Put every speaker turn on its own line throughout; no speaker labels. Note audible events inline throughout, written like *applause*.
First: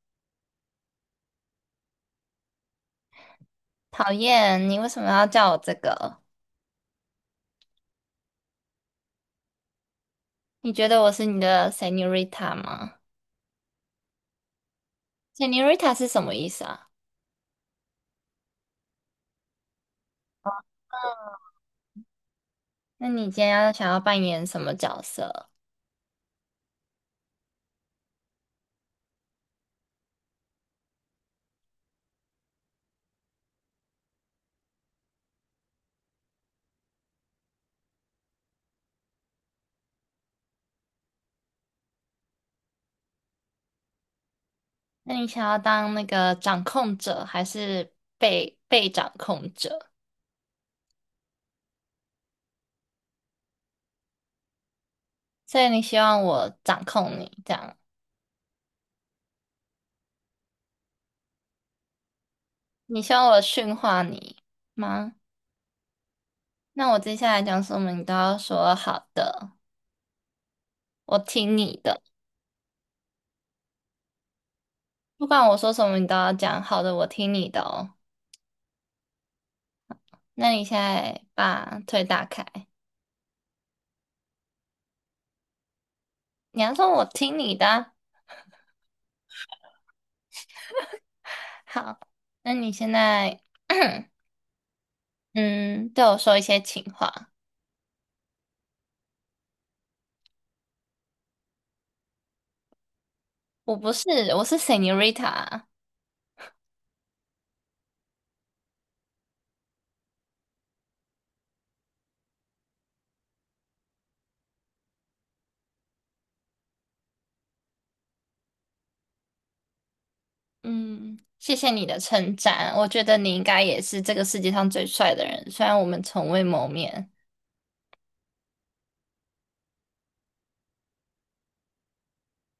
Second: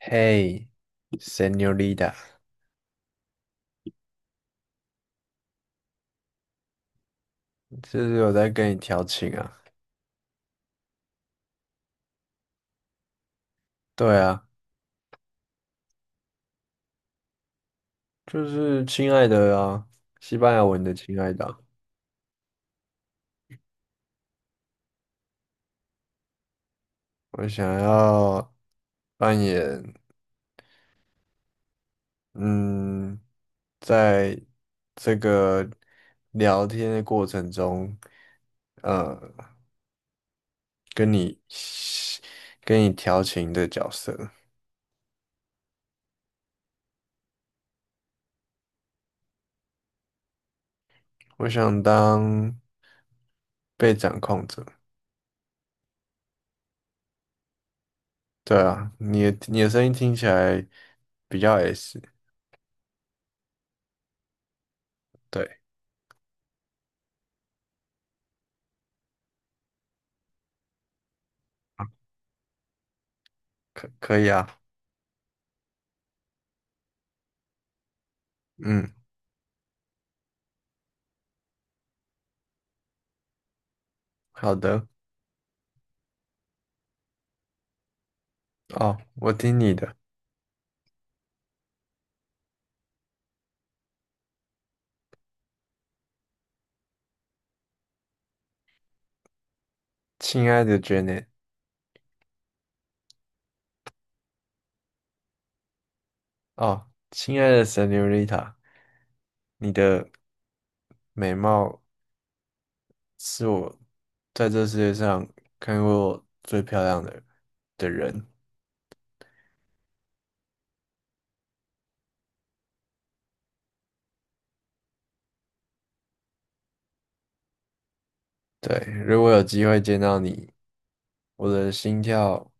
嘿，Señorita，
讨厌，你为什么要叫我这个？
这是有在跟你调情啊？
你觉得我是你的 Senorita 吗
对啊，
？Senorita 是什么意思啊？
就是亲爱的啊，西班牙文的亲爱的啊。
那你今天要想要扮演什么角色？
我想要扮演，嗯，在这个聊天的过程中，呃，跟你跟你调情的角色。
那你想要当那个掌控者，还是被掌控者？
我想当被掌控者。
所以你希望我掌控你，这样？
对啊，你的声音听起来比较 S。
你希望我驯化你吗？
对，
那我接下来讲什么，你都要说好的，我听你的。
可以啊，
不管我说什么，你都要讲好的，我听你的哦。
嗯，
那你现在把腿打开。
好的。
你要说我听你的啊。
哦，我听你的。
好，那你现在 *clears throat* 嗯对我说一些情话。
亲爱的 Janet。
我不是，我是 Senorita。
哦，亲爱的 Senorita，你的美貌是我在这世界上看过最漂亮的人。
嗯，谢谢你的称赞，我觉得你应该也是这个世界上最帅的人，虽然我们从未谋面。
对，如果有机会见到你，我的心跳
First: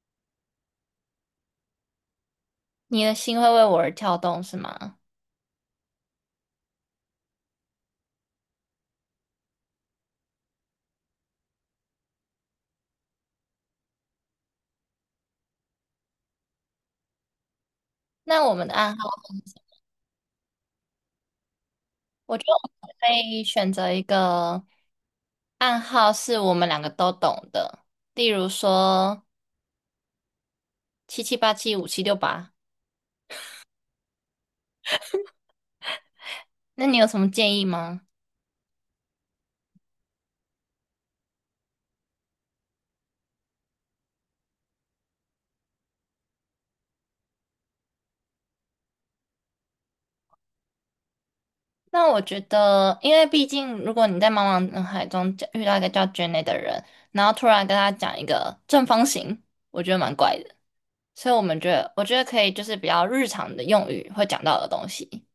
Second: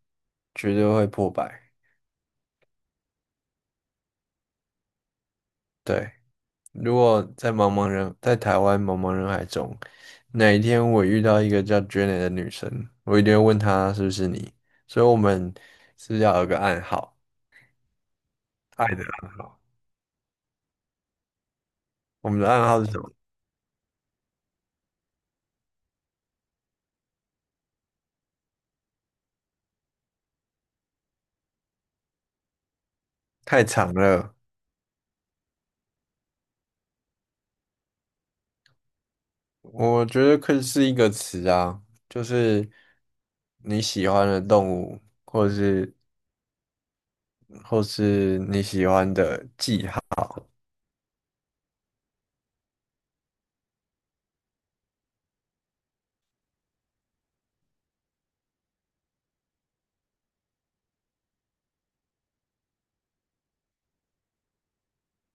绝对会破百。
你的心会为我而跳动，是吗？
对，如果在台湾茫茫人海中，哪一天我遇到一个叫 Janet 的女生，我一定会问她是不是你，所以我们是不是要有个暗号，
那我们的
爱
暗
的
号，
暗号。我
我
们
觉
的
得
暗号
我
是
们
什么？
可以选择一个暗号是我们两个都懂的，例如说77875768。
太长了。
那你有什么建议吗？
我觉得可以是一个词啊，就是你喜欢的动物，或是你喜欢的记号，
那我觉得，因为毕竟，如果你在茫茫人海中叫遇到一个叫 Jenny 的人，然后突然跟他讲一个正方形，我觉得蛮怪的。所以我们觉得，我觉得可以就是比较日常的用语会讲到的东西。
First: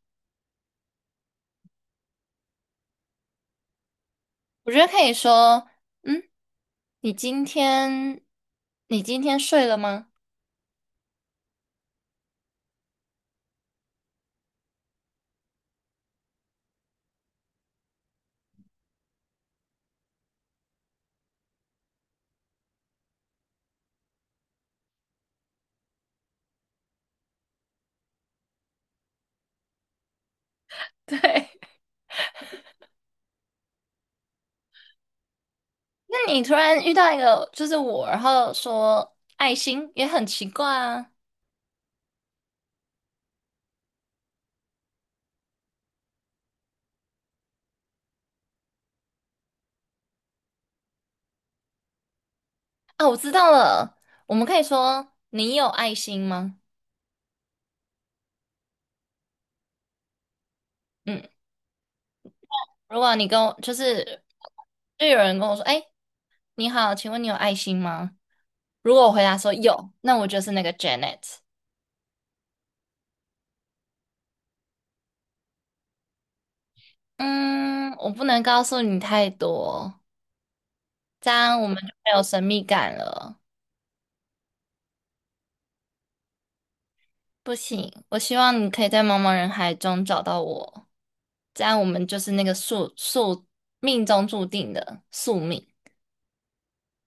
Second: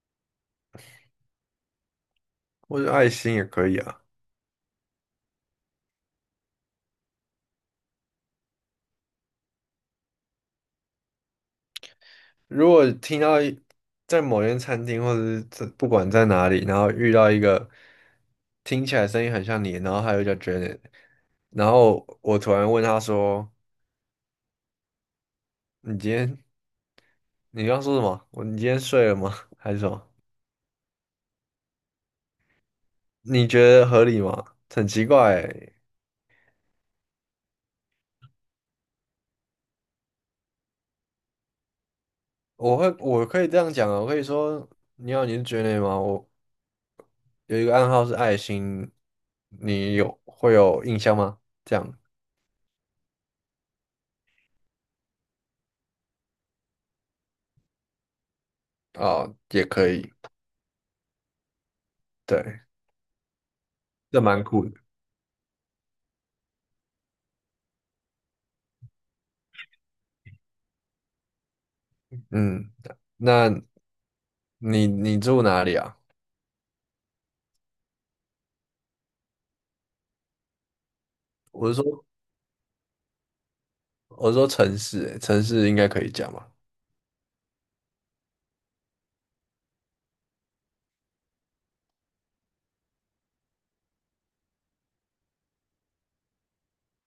或者爱心也可以啊。
我觉得可以说，嗯，你今天你今天睡了吗？
如果听到在某间餐厅，或者是在不管在哪里，然后遇到一个听起来声音很像你，然后还有叫 Janet，然后我突然问他说：“你今天你刚刚说什么？你今天睡了吗？还是什么？”
*laughs* 对，
你觉得合理吗？很奇怪欸。
那你突然遇到一个就是我，然后说爱心也很奇怪啊。
我可以这样讲啊，我可以说你好，你是觉得吗？我有一个暗号是爱心，你有会有印象吗？这样
啊，我知道了，我们可以说你有爱心吗？
啊，哦也可以，
嗯。
对，
如果你跟我就是
这蛮酷的。
就有人跟我说，哎，你好，请问你有爱心吗？如果我回答说有，那我就是那个 Janet。
嗯。那你住哪里啊？
嗯，我不能告诉你太多，这样我
我
们
是
就
说
没有神秘感了。
我是说城市欸，城市应该可以讲吧？
不行，我希望你可以在茫茫人海中找到我，这样我们就是那个命中注定的宿命。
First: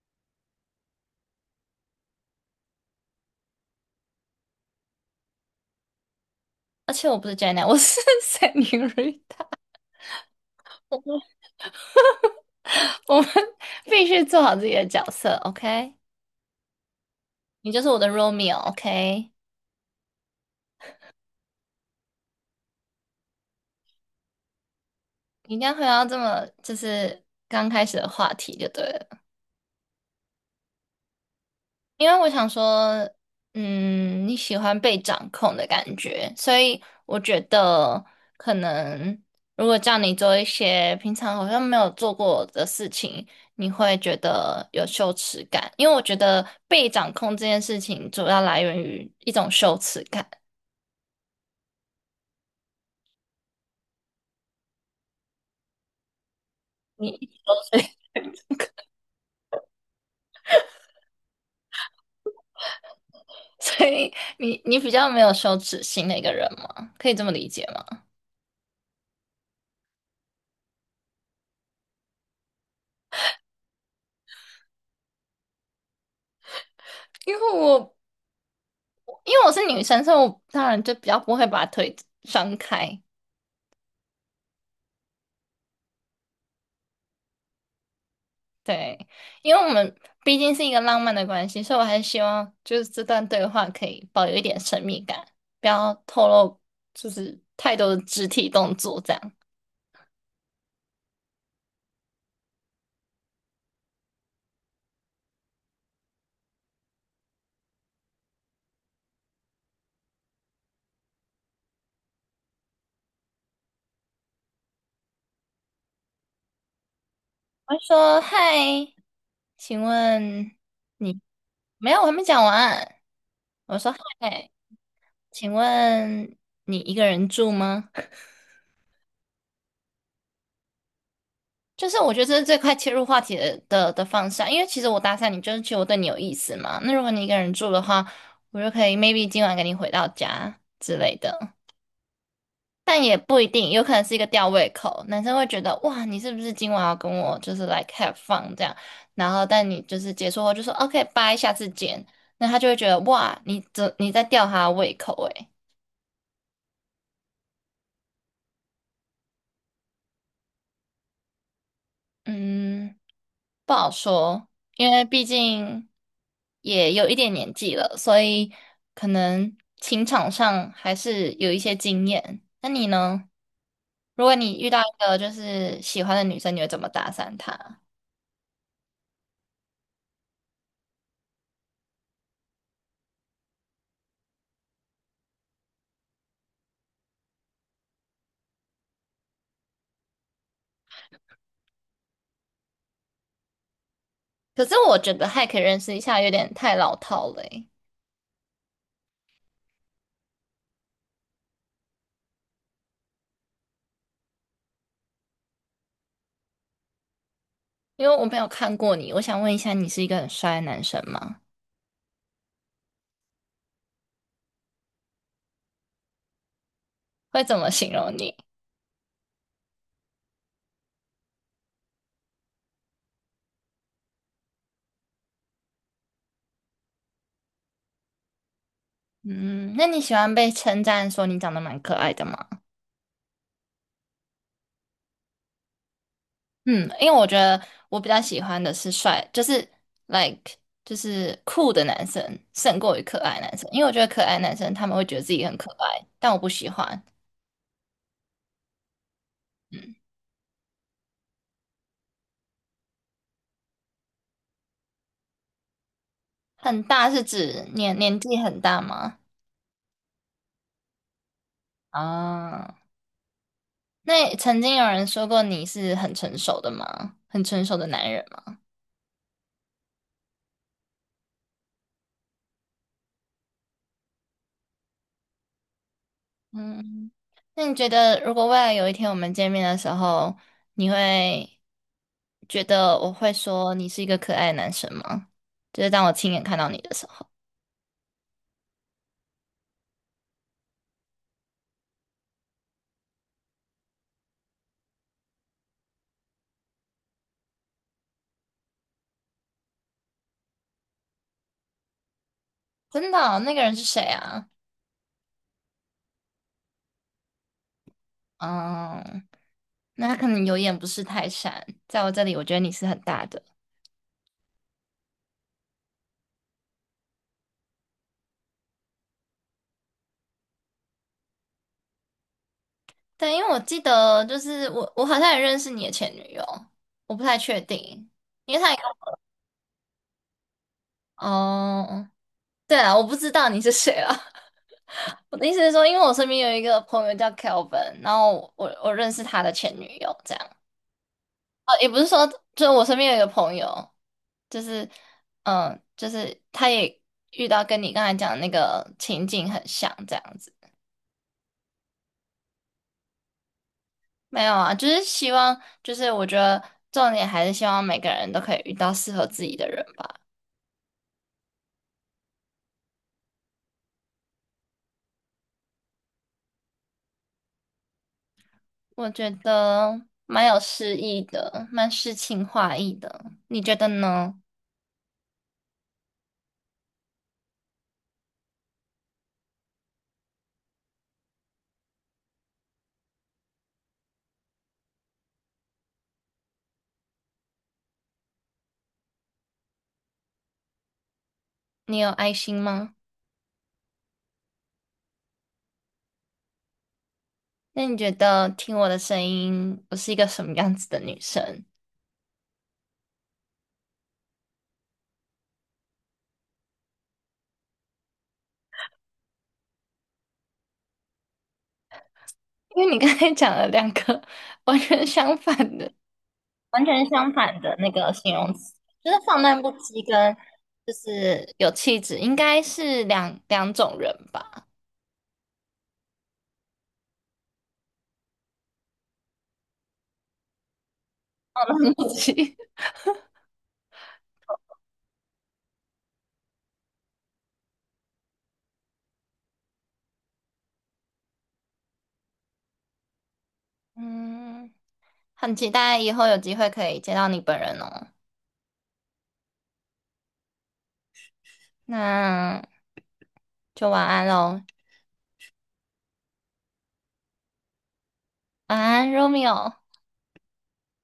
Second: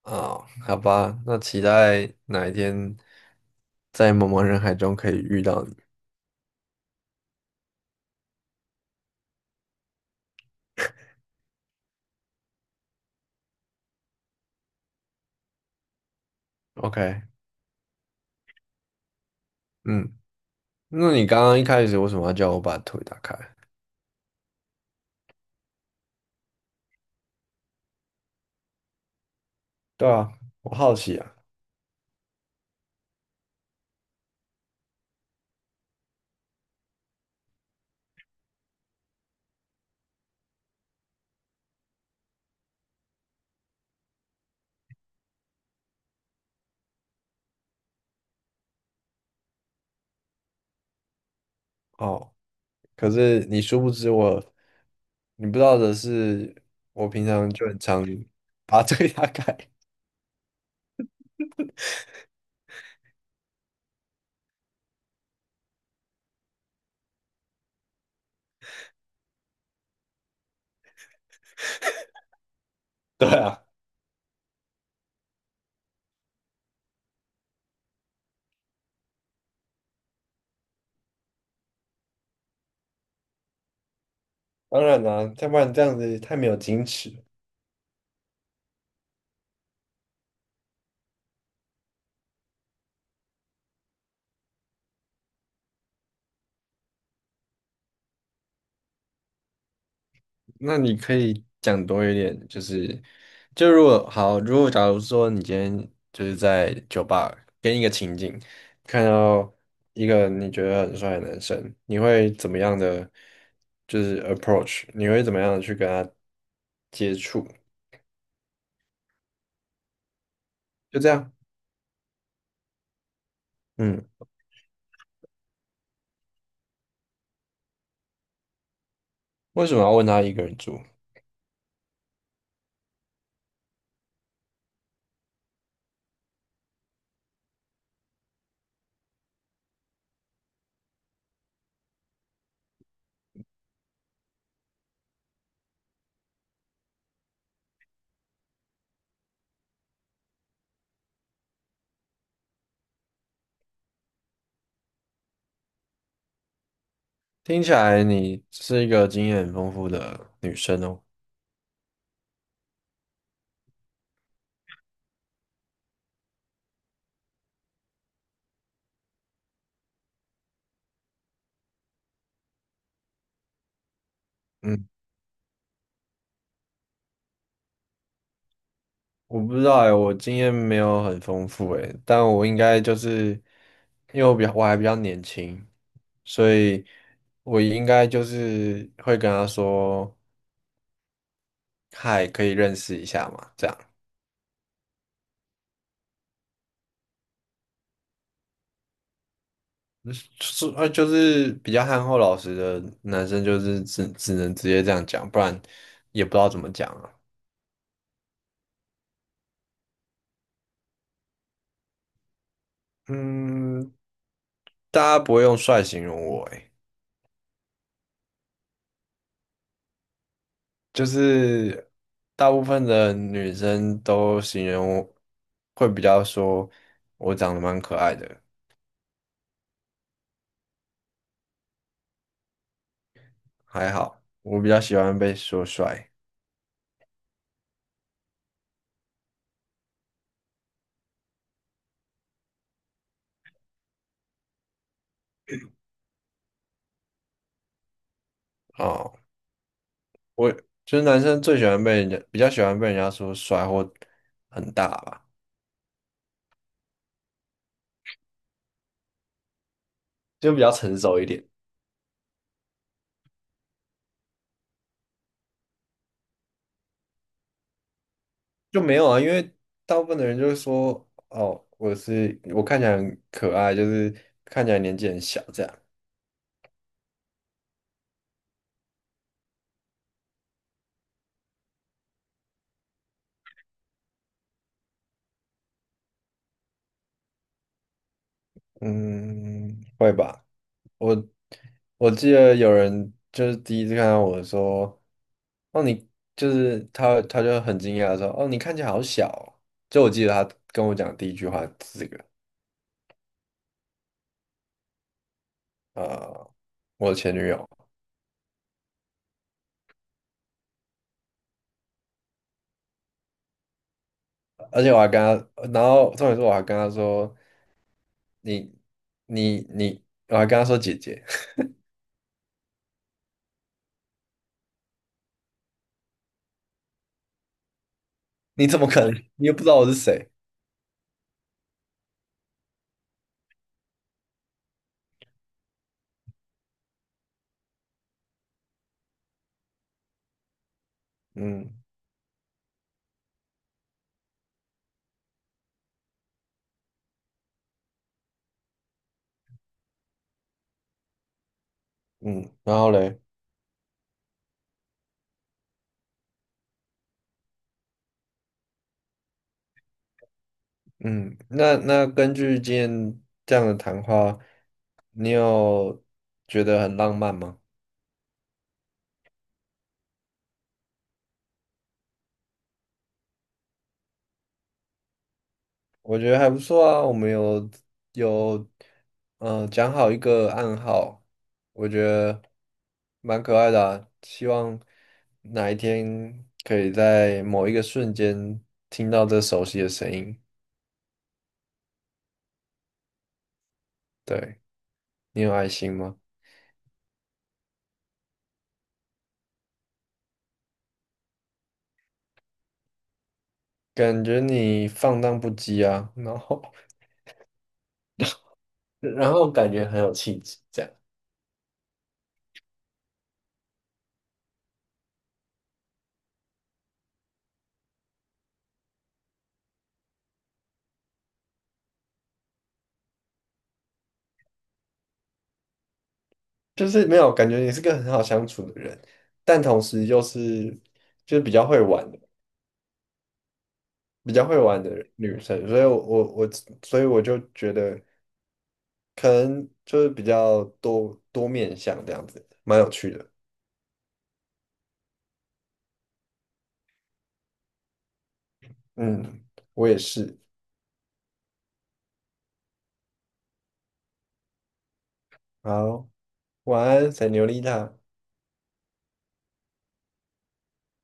啊，好吧，那期待哪一天在茫茫人海中可以遇到你。
而且我不是 Janet,我是 *laughs* Senorita,我们必须做好自己的角色，OK？
OK。
你就是我的 Romeo，OK？
嗯。那你刚刚一开始为什么要叫我把腿打开？
你一定要回到这么就是刚开始的话题就对了，
对啊，我好奇啊。
因为我想说，嗯，你喜欢被掌控的感觉，所以我觉得可能如果叫你做一些平常好像没有做过的事情，你会觉得有羞耻感，因为我觉得被掌控这件事情主要来源于一种羞耻感。
哦，可是你殊不知我，你不知道的是，我
你
平常就
*laughs*
很
所以
常把这个大改。*laughs*
所以你比较没有羞耻心的一个人吗？可以这么理解吗？
对啊，
因为我因为我是女生，所以我当然就比较不会把腿张开。
当然啦、要不然这样子太没有矜持了。
对，因为我们毕竟是一个浪漫的关系，所以我还是希望就是这段对话可以保留一点神秘感，不要透露就是太多的肢体动作这样。
那你可以讲多一点，就是就如果好，如果假如说你今天就是在酒吧跟一个情景，看到一个你觉得很帅的男生，你会怎么样的就是 approach？你会怎么样的去跟他接触？
我会说嗨，请问
就这
你
样。
没有？我还没讲完。我说
嗯，
嗨，请问你一个人住吗？
为什么要问她一个人住？
就是我觉得这是最快切入话题的方向，因为其实我搭讪你，就是其实我对你有意思嘛。那如果你一个人住的话，我就可以 maybe 今晚跟你回到家之类的，但也不一定，有可能是一个吊胃口。男生会觉得哇，你是不是今晚要跟我就是 l i k have fun 这样？然后但你就是结束后就说 OK bye,下次见，那他就会觉得哇，你这你在吊他的胃口诶、欸。
听起来你是一个经验很丰富的女生哦。
嗯，不好说，因为毕竟也有一点年纪了，所以可能情场上还是有一些经验。那你呢？如果你遇到
嗯。
一个就是喜欢的女生，你会怎么搭讪她？
我不知道哎，我经验没有很丰富哎，但我应该就是因为我还比较年轻，所以我应该就是会跟她说，嗨，可以认识一下嘛，这样。
可是我觉得还可以认识一下，有点太老套了欸。
嗯。就是就是比较憨厚老实的男生，就是只能直接这样讲，不然也不知道怎么讲啊。
因为我没有看过你。我想问一下，你是一个很帅的男生吗？
嗯，大家不会用帅形容我诶。
会怎么形容你？
就是大部分的女生都形容我会比较说我长得蛮可爱的。
嗯，那你喜欢被称赞说你长得蛮可爱的吗？
还好，我比较喜欢被说帅。
嗯，因为我觉得我比较喜欢的是帅，就是 like 就是酷的男生胜过于可爱男生，因为我觉得可爱男生他们会觉得自己很可爱，但我不喜欢。
哦，我就是男生最喜欢被人家比较喜欢被人家说帅或很大吧。
很大是指年纪很大吗？
就比较成熟一点。
啊，那曾经有人说过你是很成熟的吗？很成熟的男人吗？
就没有啊，因为大部分的人就是说哦，我看起来很可爱，就是看起来年纪很小这样。
嗯，那你觉得如果未来有一天我们见面的时候，你会觉得我会说你是一个可爱的男生吗？就是当我亲眼看到你的时候。
嗯，会吧。我。我记得有人就是第一次看到我说：“哦，你就是他，他就很惊讶地说：‘哦，你看起来好小哦’。”就我记得他跟我讲第一句话是这个。
真的哦那个人是谁啊？
呃，我前女友。
嗯，那他可能有眼不识泰山，在我这里，我觉得你是很大的。
而且我还跟他，然后重点是我还跟他说：“你你，我还跟他说姐姐，
对，因为我记得，就是我，我好像也认识你的前女友，我不太确定，因
*laughs*
为
你
他也
怎
跟
么可能？
我
你又不知道我是谁？”
哦，对啊，我不知道你是谁啊。*laughs* 我的意思是说，因为我身边有一个朋友叫 Kelvin,然后我认识他的前女友，这样。
嗯
也不是说，就是我身边有一个朋友，就是就是他也遇到跟你刚才讲的那个情景很像，这样子。
嗯，然后嘞。
没有啊，就是希望，就是我觉得重点还是希望每个人都可以遇到适合自己的人吧。
嗯。那根据今天这样的谈话，你有觉得很浪漫吗？
我觉得蛮有诗意的，蛮诗情画意的。你觉得呢？
我觉得还不错啊，我们有讲好一个暗号。我觉得蛮可爱的啊希望哪一天可以在某一个瞬间听到这熟悉的声音。
你有爱心吗？
对，你有爱心吗？
那你觉得听我的声音，我是一个什么样子的女生？
感觉你放荡不羁啊，然后 *laughs* 然后感觉很有气质，这样。
因为你刚才讲了两个 *laughs* 完全相反的 *laughs*、完全相反的那个形容词，就是放荡不羁跟就是有气质，应该是两种人吧？
就是没有感觉你是个很好相处的人，但同时又是就是比
放
较会
荡不
玩。
羁。
比较会玩的女生，所以我，所以我就觉得可能就是比较多面向这样子，蛮有趣的。
嗯，很期待以后有机会可以见到你本人哦。
嗯，我也是。
那就晚安喽，
好，晚安，塞牛丽塔。
晚安，Romeo。